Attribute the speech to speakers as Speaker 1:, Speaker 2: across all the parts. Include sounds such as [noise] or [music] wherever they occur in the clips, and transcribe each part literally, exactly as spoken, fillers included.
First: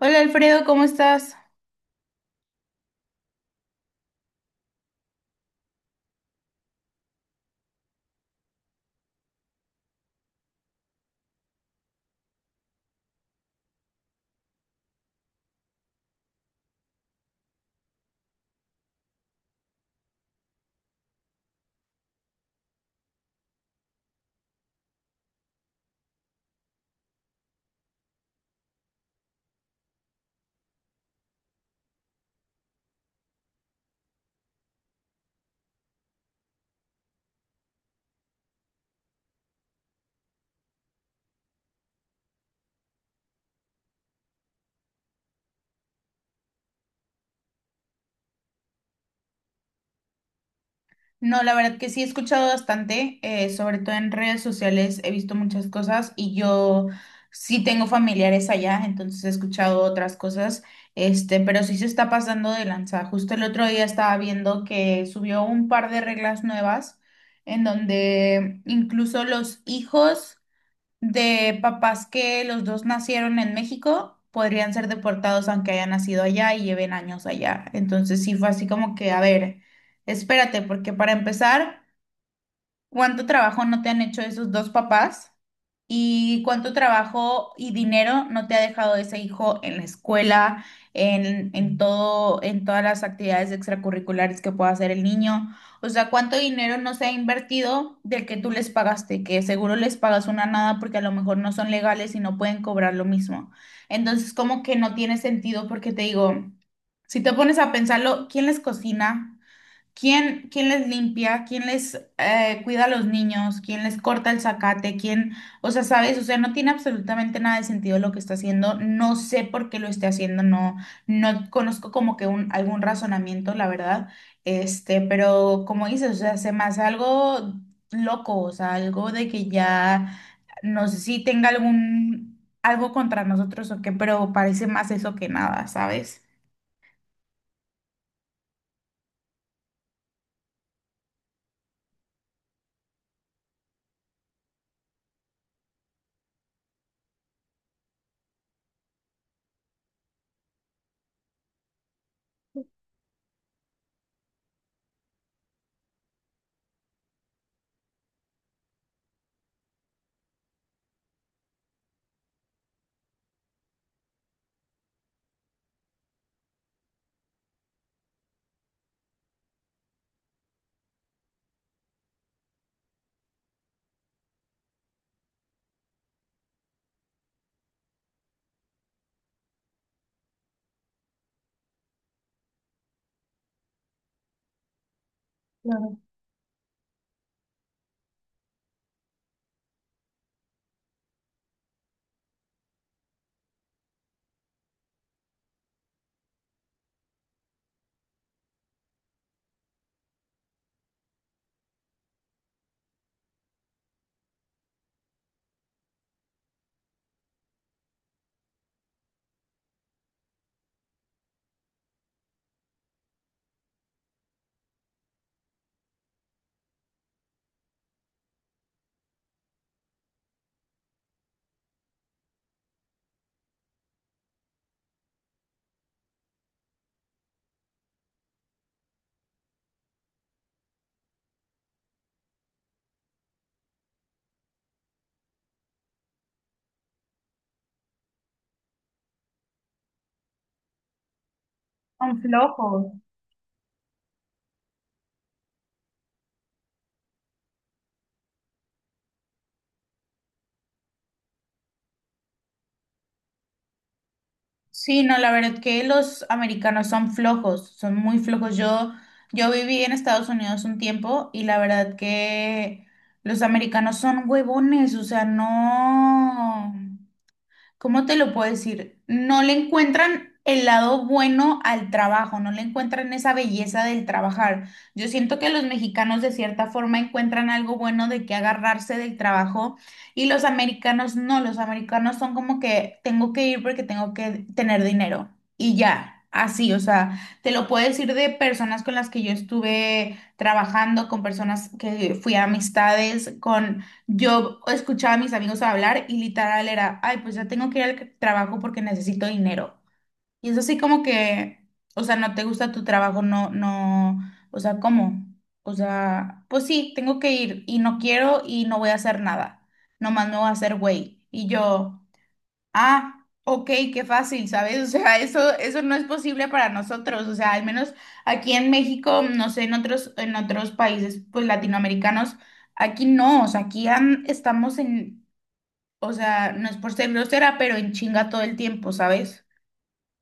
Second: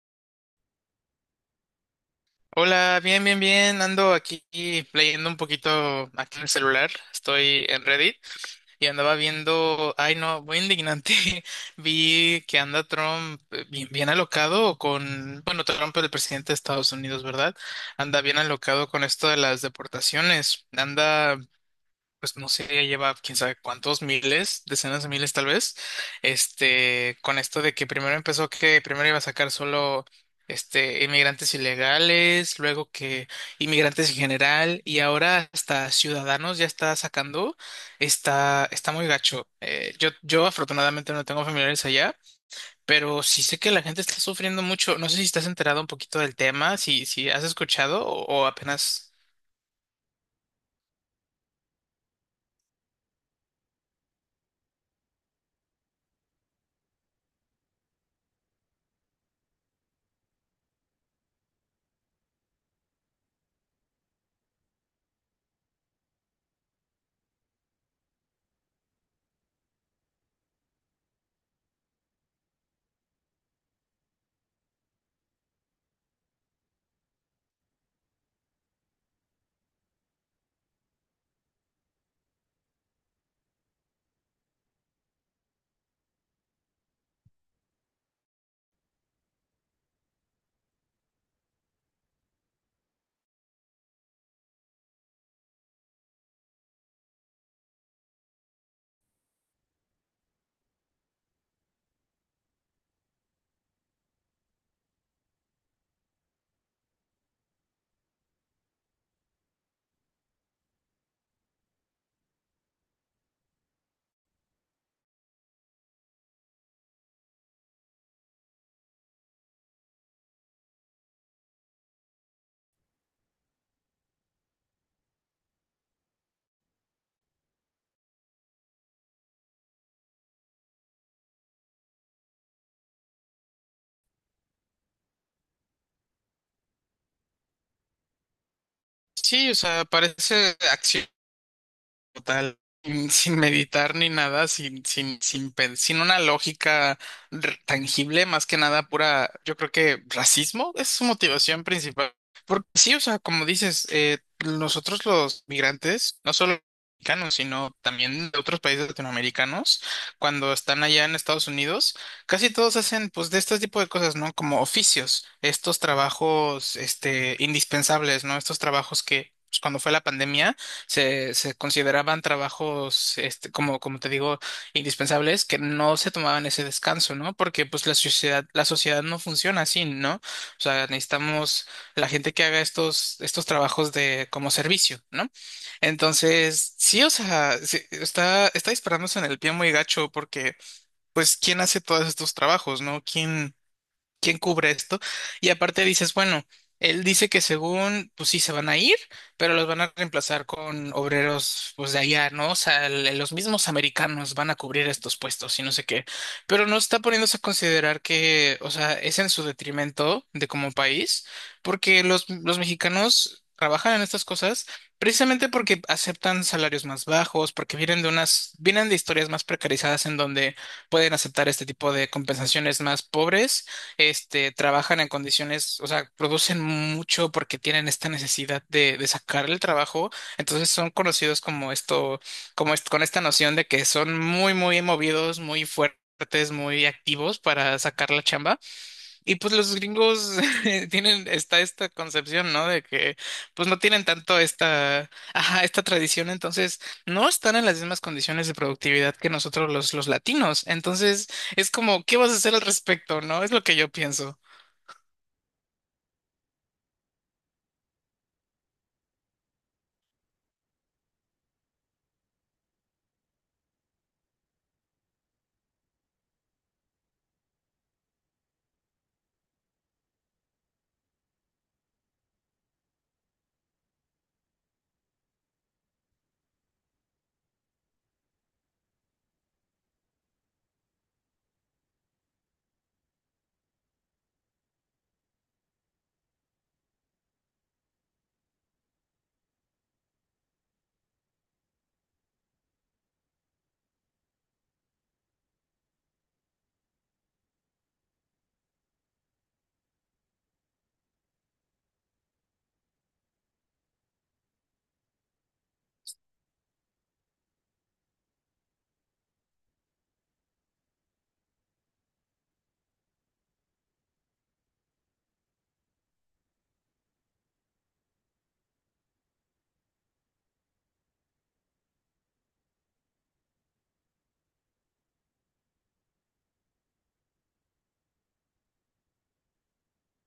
Speaker 1: Hola Alfredo, ¿cómo estás?
Speaker 2: Hola, bien, bien, bien. Ando aquí leyendo un poquito aquí en el celular. Estoy en Reddit y andaba viendo, ay no, muy indignante. [laughs] Vi que anda Trump eh, bien, bien alocado con, bueno, Trump es el presidente de Estados Unidos, ¿verdad? Anda bien alocado con esto de las deportaciones. Anda pues no sé, ya lleva quién sabe cuántos miles, decenas de miles tal vez, este, con esto de que primero empezó que primero iba a sacar solo este inmigrantes ilegales, luego que inmigrantes en general, y ahora hasta ciudadanos ya está sacando, está, está muy gacho. Eh, yo, yo afortunadamente no tengo familiares allá, pero sí sé que la gente está sufriendo mucho. No sé si estás enterado un poquito del tema, si, si has escuchado o o apenas.
Speaker 1: No, la verdad que sí he escuchado bastante, eh, sobre todo en redes sociales he visto muchas cosas y yo sí tengo familiares allá, entonces he escuchado otras cosas, este, pero sí se está pasando de lanza. Justo el otro día estaba viendo que subió un par de reglas nuevas en donde incluso los hijos de papás que los dos nacieron en México, podrían ser deportados aunque hayan nacido allá y lleven años allá. Entonces sí fue así como que, a ver, espérate, porque para empezar... ¿Cuánto trabajo no te han hecho esos dos papás? ¿Y cuánto trabajo y dinero no te ha dejado ese hijo en la escuela, en, en todo, en todas las actividades extracurriculares que pueda hacer el niño? O sea, ¿cuánto dinero no se ha invertido del que tú les pagaste? Que seguro les pagas una nada porque a lo mejor no son legales y no pueden cobrar lo mismo. Entonces, como que no tiene sentido porque te digo, si te pones a pensarlo, ¿quién les cocina? ¿Quién, quién les limpia? ¿Quién les eh, cuida a los niños? ¿Quién les corta el zacate? ¿Quién, o sea, sabes? O sea, no tiene absolutamente nada de sentido lo que está haciendo. No sé por qué lo esté haciendo. No, no conozco como que un, algún razonamiento, la verdad. Este, pero como dices, o sea, se me hace algo loco, o sea, algo de que ya, no sé si tenga algún, algo contra nosotros o qué, pero parece más eso que nada, ¿sabes?
Speaker 2: Sí, o sea, parece acción total, sin, sin meditar ni nada, sin, sin, sin, pen- sin una lógica r- tangible, más que nada pura, yo creo que racismo es su motivación principal. Porque sí, o sea, como dices, eh, nosotros los migrantes, no solo mexicanos, sino también de otros países latinoamericanos, cuando están allá en Estados Unidos, casi todos hacen pues de este tipo de cosas, ¿no? Como oficios, estos trabajos, este, indispensables, ¿no? Estos trabajos que pues, cuando fue la pandemia, se, se consideraban trabajos, este, como, como te digo, indispensables, que no se tomaban ese descanso, ¿no? Porque pues la sociedad, la sociedad no funciona así, ¿no? O sea, necesitamos la gente que haga estos, estos trabajos de, como servicio, ¿no?
Speaker 1: Claro.
Speaker 2: Entonces, sí, o sea, sí, está, está disparándose en el pie muy gacho porque, pues, ¿quién hace todos estos trabajos, ¿no? ¿Quién? ¿Quién cubre esto? Y aparte dices, bueno, él dice que según, pues sí, se van a ir, pero los van a reemplazar con obreros, pues de allá, ¿no? O sea, el- los mismos americanos van a cubrir estos puestos y no sé qué. Pero no está poniéndose a considerar que, o sea, es en su detrimento de como país, porque los, los mexicanos trabajan en estas cosas. Precisamente porque aceptan salarios más bajos, porque vienen de unas, vienen de historias más precarizadas en donde pueden aceptar este tipo de compensaciones más pobres, este, trabajan en condiciones, o sea, producen mucho porque tienen esta necesidad de, de sacar el trabajo, entonces son conocidos como esto, como est- con esta noción de que son muy, muy movidos, muy fuertes, muy activos para sacar la chamba. Y pues los gringos [laughs] tienen, está esta
Speaker 1: Son
Speaker 2: concepción, ¿no? De
Speaker 1: flojos.
Speaker 2: que pues no tienen tanto esta, ajá, esta tradición, entonces no están en las mismas condiciones de productividad que nosotros los, los latinos. Entonces es como, ¿qué vas a hacer al respecto, no? Es lo que yo pienso.
Speaker 1: Sí, no, la verdad que los americanos son flojos, son muy flojos. Yo, yo viví en Estados Unidos un tiempo y la verdad que los americanos son huevones, o sea, no. ¿Cómo te lo puedo decir? No le encuentran el lado bueno al trabajo, no le encuentran esa belleza del trabajar. Yo siento que los mexicanos de cierta forma encuentran algo bueno de que agarrarse del trabajo y los americanos no, los americanos son como que tengo que ir porque tengo que tener dinero y ya. Así, o sea, te lo puedo decir de personas con las que yo estuve trabajando, con personas que fui a amistades, con yo escuchaba a mis amigos hablar y literal era, ay, pues ya tengo que ir al trabajo porque necesito dinero. Y es así como que, o sea, no te gusta tu trabajo, no, no, o sea, ¿cómo? O sea, pues sí, tengo que ir y no quiero y no voy a hacer nada. Nomás me voy a hacer güey. Y yo, ah, ok, qué fácil, ¿sabes? O sea, eso, eso no es posible para nosotros. O sea, al menos aquí en México, no sé, en otros, en otros países, pues latinoamericanos, aquí no, o sea, aquí an- estamos en, o sea, no es por ser grosera, pero en chinga todo el tiempo, ¿sabes?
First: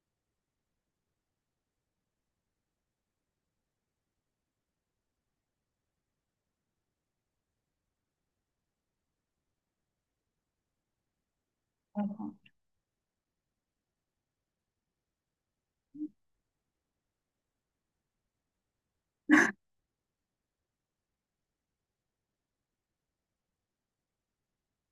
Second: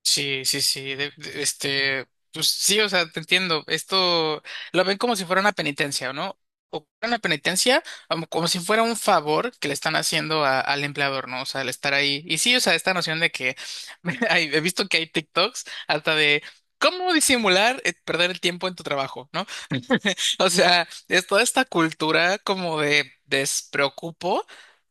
Speaker 2: Sí, sí, sí, de- de- este, pues sí, o sea, te entiendo, esto lo ven como si fuera una penitencia, ¿no? O una penitencia, como, como si fuera un favor que le están haciendo a- al empleador, ¿no? O sea, al estar ahí. Y sí, o sea, esta noción de que [laughs] hay- he visto que hay TikToks hasta de cómo disimular eh, perder el tiempo en tu trabajo, ¿no? [laughs] O sea, es toda esta cultura como de despreocupo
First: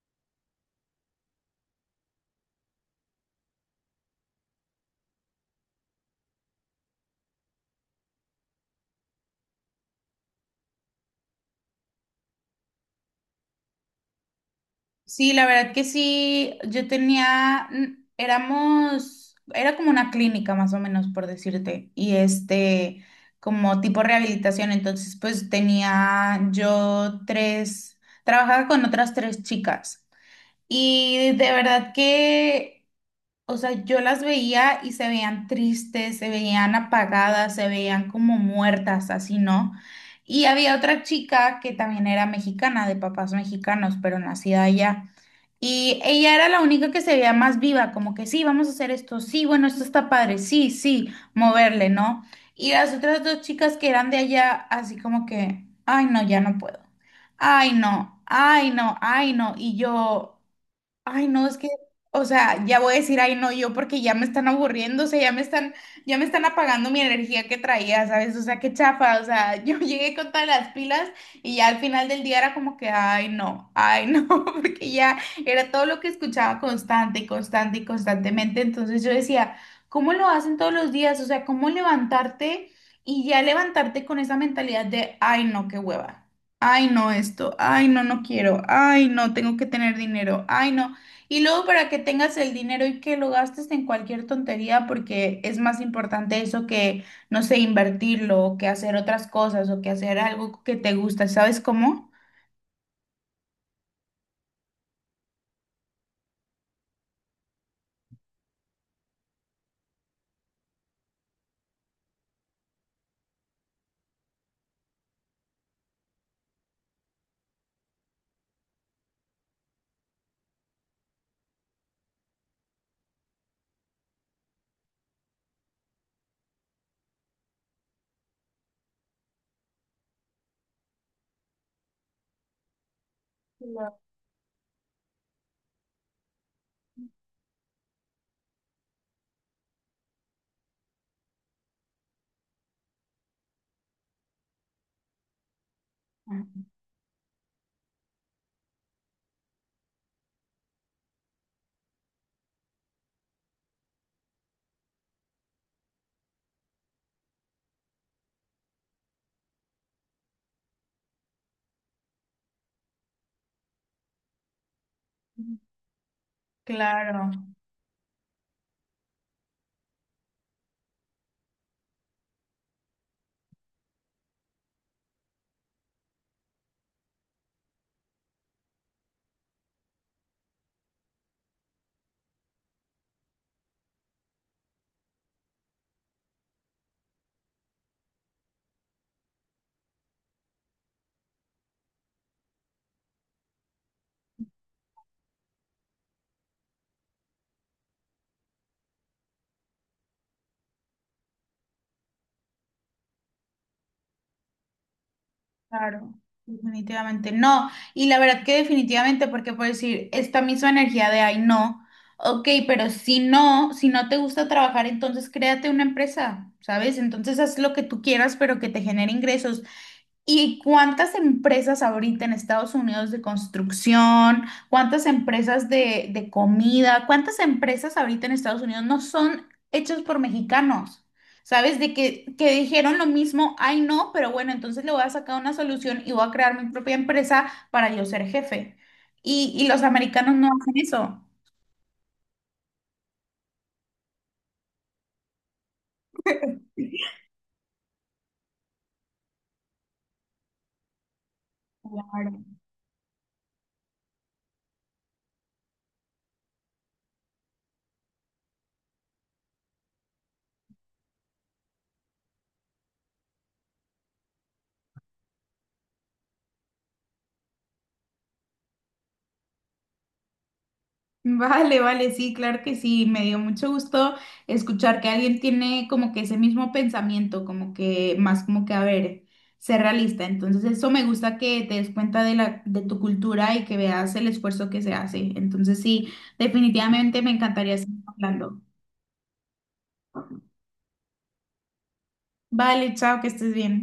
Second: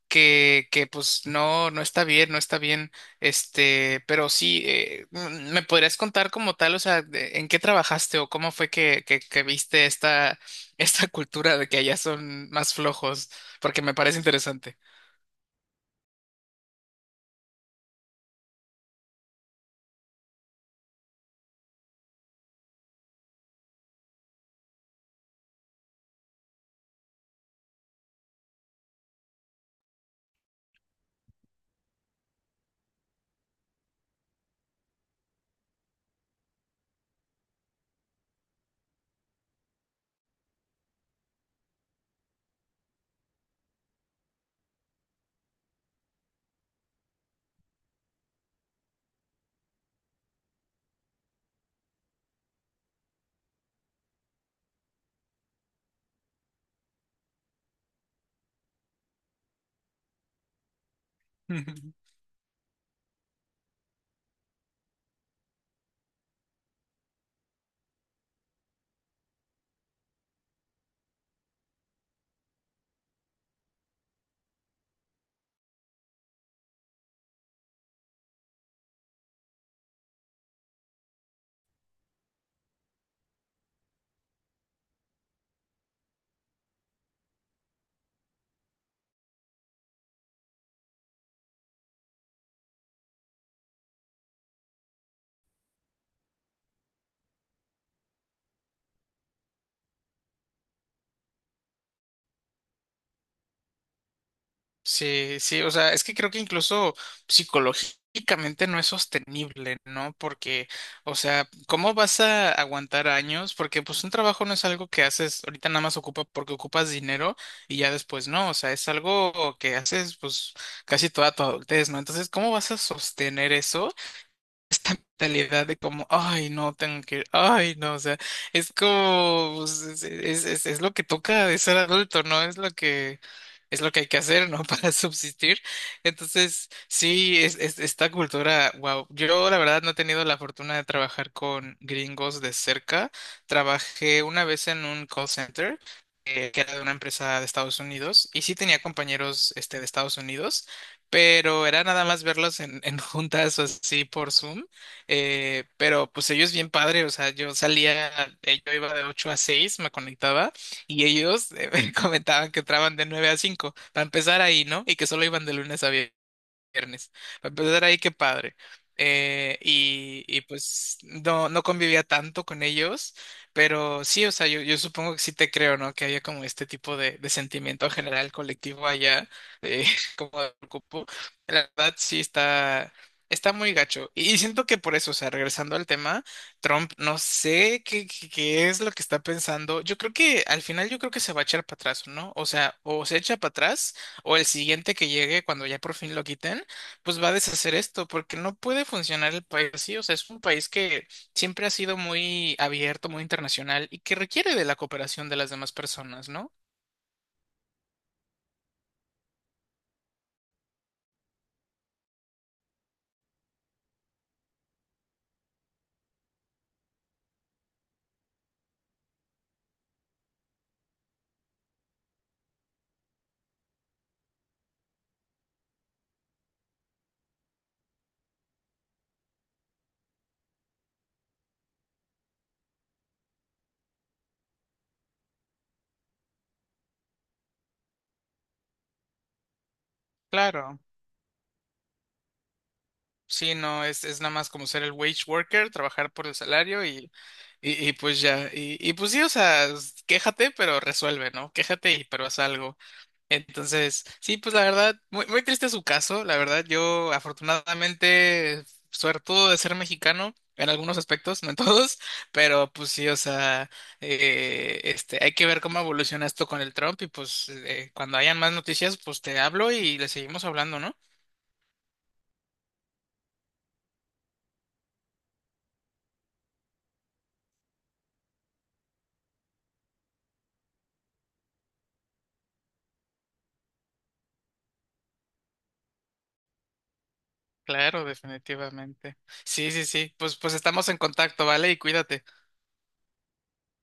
Speaker 2: que, que pues no, no está bien, no está bien, este, pero sí, eh, mm, ¿me podrías contar como tal, o sea, de- en qué trabajaste o cómo fue que, que, que viste esta, [laughs] esta cultura de que allá son más flojos? Porque me parece interesante.
Speaker 1: Sí, la verdad que sí, yo tenía, mm, éramos, era como una clínica más o menos, por decirte, y este, como tipo rehabilitación, entonces pues tenía yo tres, trabajaba con otras tres chicas y de verdad que, o sea, yo las veía y se veían tristes, se veían apagadas, se veían como muertas, así, ¿no? Y había otra chica que también era mexicana, de papás mexicanos, pero nacida allá. Y ella era la única que se veía más viva, como que sí, vamos a hacer esto, sí, bueno, esto está padre, sí, sí, moverle, ¿no? Y las otras dos chicas que eran de allá, así como que, ay, no, ya no puedo. Ay, no, ay, no, ay, no. Y yo, ay, no, es que,
Speaker 2: [laughs]
Speaker 1: o sea, ya voy a decir, ay, no, yo porque ya me están aburriendo, o sea, ya me están, ya me están apagando mi energía que traía, ¿sabes? O sea, qué chafa, o sea, [laughs] yo llegué con todas las pilas y ya al final del día era como que, ay, no, ay, no, [laughs] porque ya era todo lo que escuchaba constante y constante y constantemente, entonces yo decía, ¿cómo lo hacen todos los días? O sea, ¿cómo levantarte y ya levantarte con esa mentalidad de, ay, no, qué hueva? Ay, no, esto. Ay, no, no quiero. Ay, no, tengo que tener dinero. Ay, no. Y luego para que tengas el dinero y que lo gastes en cualquier tontería, porque es más importante eso que, no sé, invertirlo, o que hacer otras cosas, o que hacer algo que te gusta, ¿sabes cómo?
Speaker 2: Sí, sí, o sea, es que creo que incluso psicológicamente no es sostenible, ¿no? Porque, o sea, ¿cómo vas a aguantar años? Porque pues un trabajo no es algo que haces ahorita nada más ocupa porque ocupas dinero y ya después no, o sea, es algo que haces pues casi toda tu adultez, ¿no? Entonces, ¿cómo vas a sostener eso? Esta mentalidad de como, ay, no, tengo que ir, ay, no, o sea, es como, pues, es, es, es- es lo que toca de ser adulto, ¿no? Es lo que, es lo
Speaker 1: Claro.
Speaker 2: que hay que hacer, ¿no? [laughs] Para subsistir. Entonces, sí, es, es- esta cultura, wow, yo la verdad no he tenido la fortuna de trabajar con gringos de cerca. Trabajé una vez en un call center que, que era de una empresa de Estados Unidos y sí tenía compañeros este, de Estados Unidos, pero era nada más verlos en, en [laughs] juntas o así por Zoom. Eh, pero pues ellos bien padre, o sea, yo salía, eh, yo iba de ocho a seis me conectaba y ellos eh, [laughs] me comentaban que entraban de nueve a cinco para empezar ahí, ¿no? Y que solo iban de lunes a viernes viernes.
Speaker 1: Claro,
Speaker 2: Para empezar ahí, qué padre. Eh, y, y pues no, no convivía tanto con ellos, pero sí, o sea, yo, yo supongo que sí te creo, ¿no? Que había como este tipo de, de sentimiento general colectivo allá, eh, [laughs] como de preocupo. La verdad sí está, está muy gacho. Y, y siento que por eso, o sea, regresando al tema, Trump, no sé qué, qué, qué es lo que está pensando. Yo creo que al final yo creo que se va a echar para atrás, ¿no? O sea, o se echa para atrás o el siguiente que llegue cuando ya por fin lo quiten pues va a deshacer esto, porque no puede funcionar el país así. O sea, es un país que siempre ha sido muy abierto, muy internacional y que requiere de la cooperación de las demás
Speaker 1: claro,
Speaker 2: personas, ¿no?
Speaker 1: definitivamente no. Y la verdad que definitivamente, porque por decir, esta misma energía de ay no, ok, pero si no, si no te gusta trabajar, entonces créate una empresa, ¿sabes? Entonces haz lo que tú quieras, pero que te genere ingresos. ¿Y cuántas empresas ahorita en Estados Unidos de construcción, cuántas empresas de, de comida, cuántas empresas ahorita en Estados Unidos no son hechas por mexicanos? ¿Sabes? De que, que dijeron lo mismo, ay no, pero bueno, entonces le voy a sacar una solución y voy a crear mi propia empresa para yo ser jefe. Y, y los americanos no hacen
Speaker 2: Claro.
Speaker 1: eso.
Speaker 2: Sí, no, es, es nada más como ser el wage worker, trabajar por el salario y, y, y pues ya. Y, y pues sí, o sea, s- quéjate, pero resuelve, ¿no? Quéjate y pero
Speaker 1: Claro.
Speaker 2: haz algo. Entonces, sí, pues la verdad, muy, muy triste su caso. La verdad, yo afortunadamente, suertudo de ser mexicano en algunos aspectos, no en [laughs] todos, pero pues sí, o sea, eh, este, hay que ver cómo evoluciona esto con el Trump y pues eh, cuando hayan más noticias, pues te hablo y le seguimos hablando, ¿no?
Speaker 1: Vale, vale, sí, claro que sí. Me dio mucho gusto escuchar que alguien tiene como que ese mismo pensamiento, como que más como que, a ver, ser realista. Entonces, eso me gusta que te des cuenta de la, de tu cultura y que veas el esfuerzo que se hace. Entonces, sí, definitivamente me encantaría seguir
Speaker 2: Claro,
Speaker 1: hablando.
Speaker 2: definitivamente. Sí, sí, sí, pues, pues estamos en contacto, ¿vale? Y cuídate.
Speaker 1: Vale, chao, que estés bien.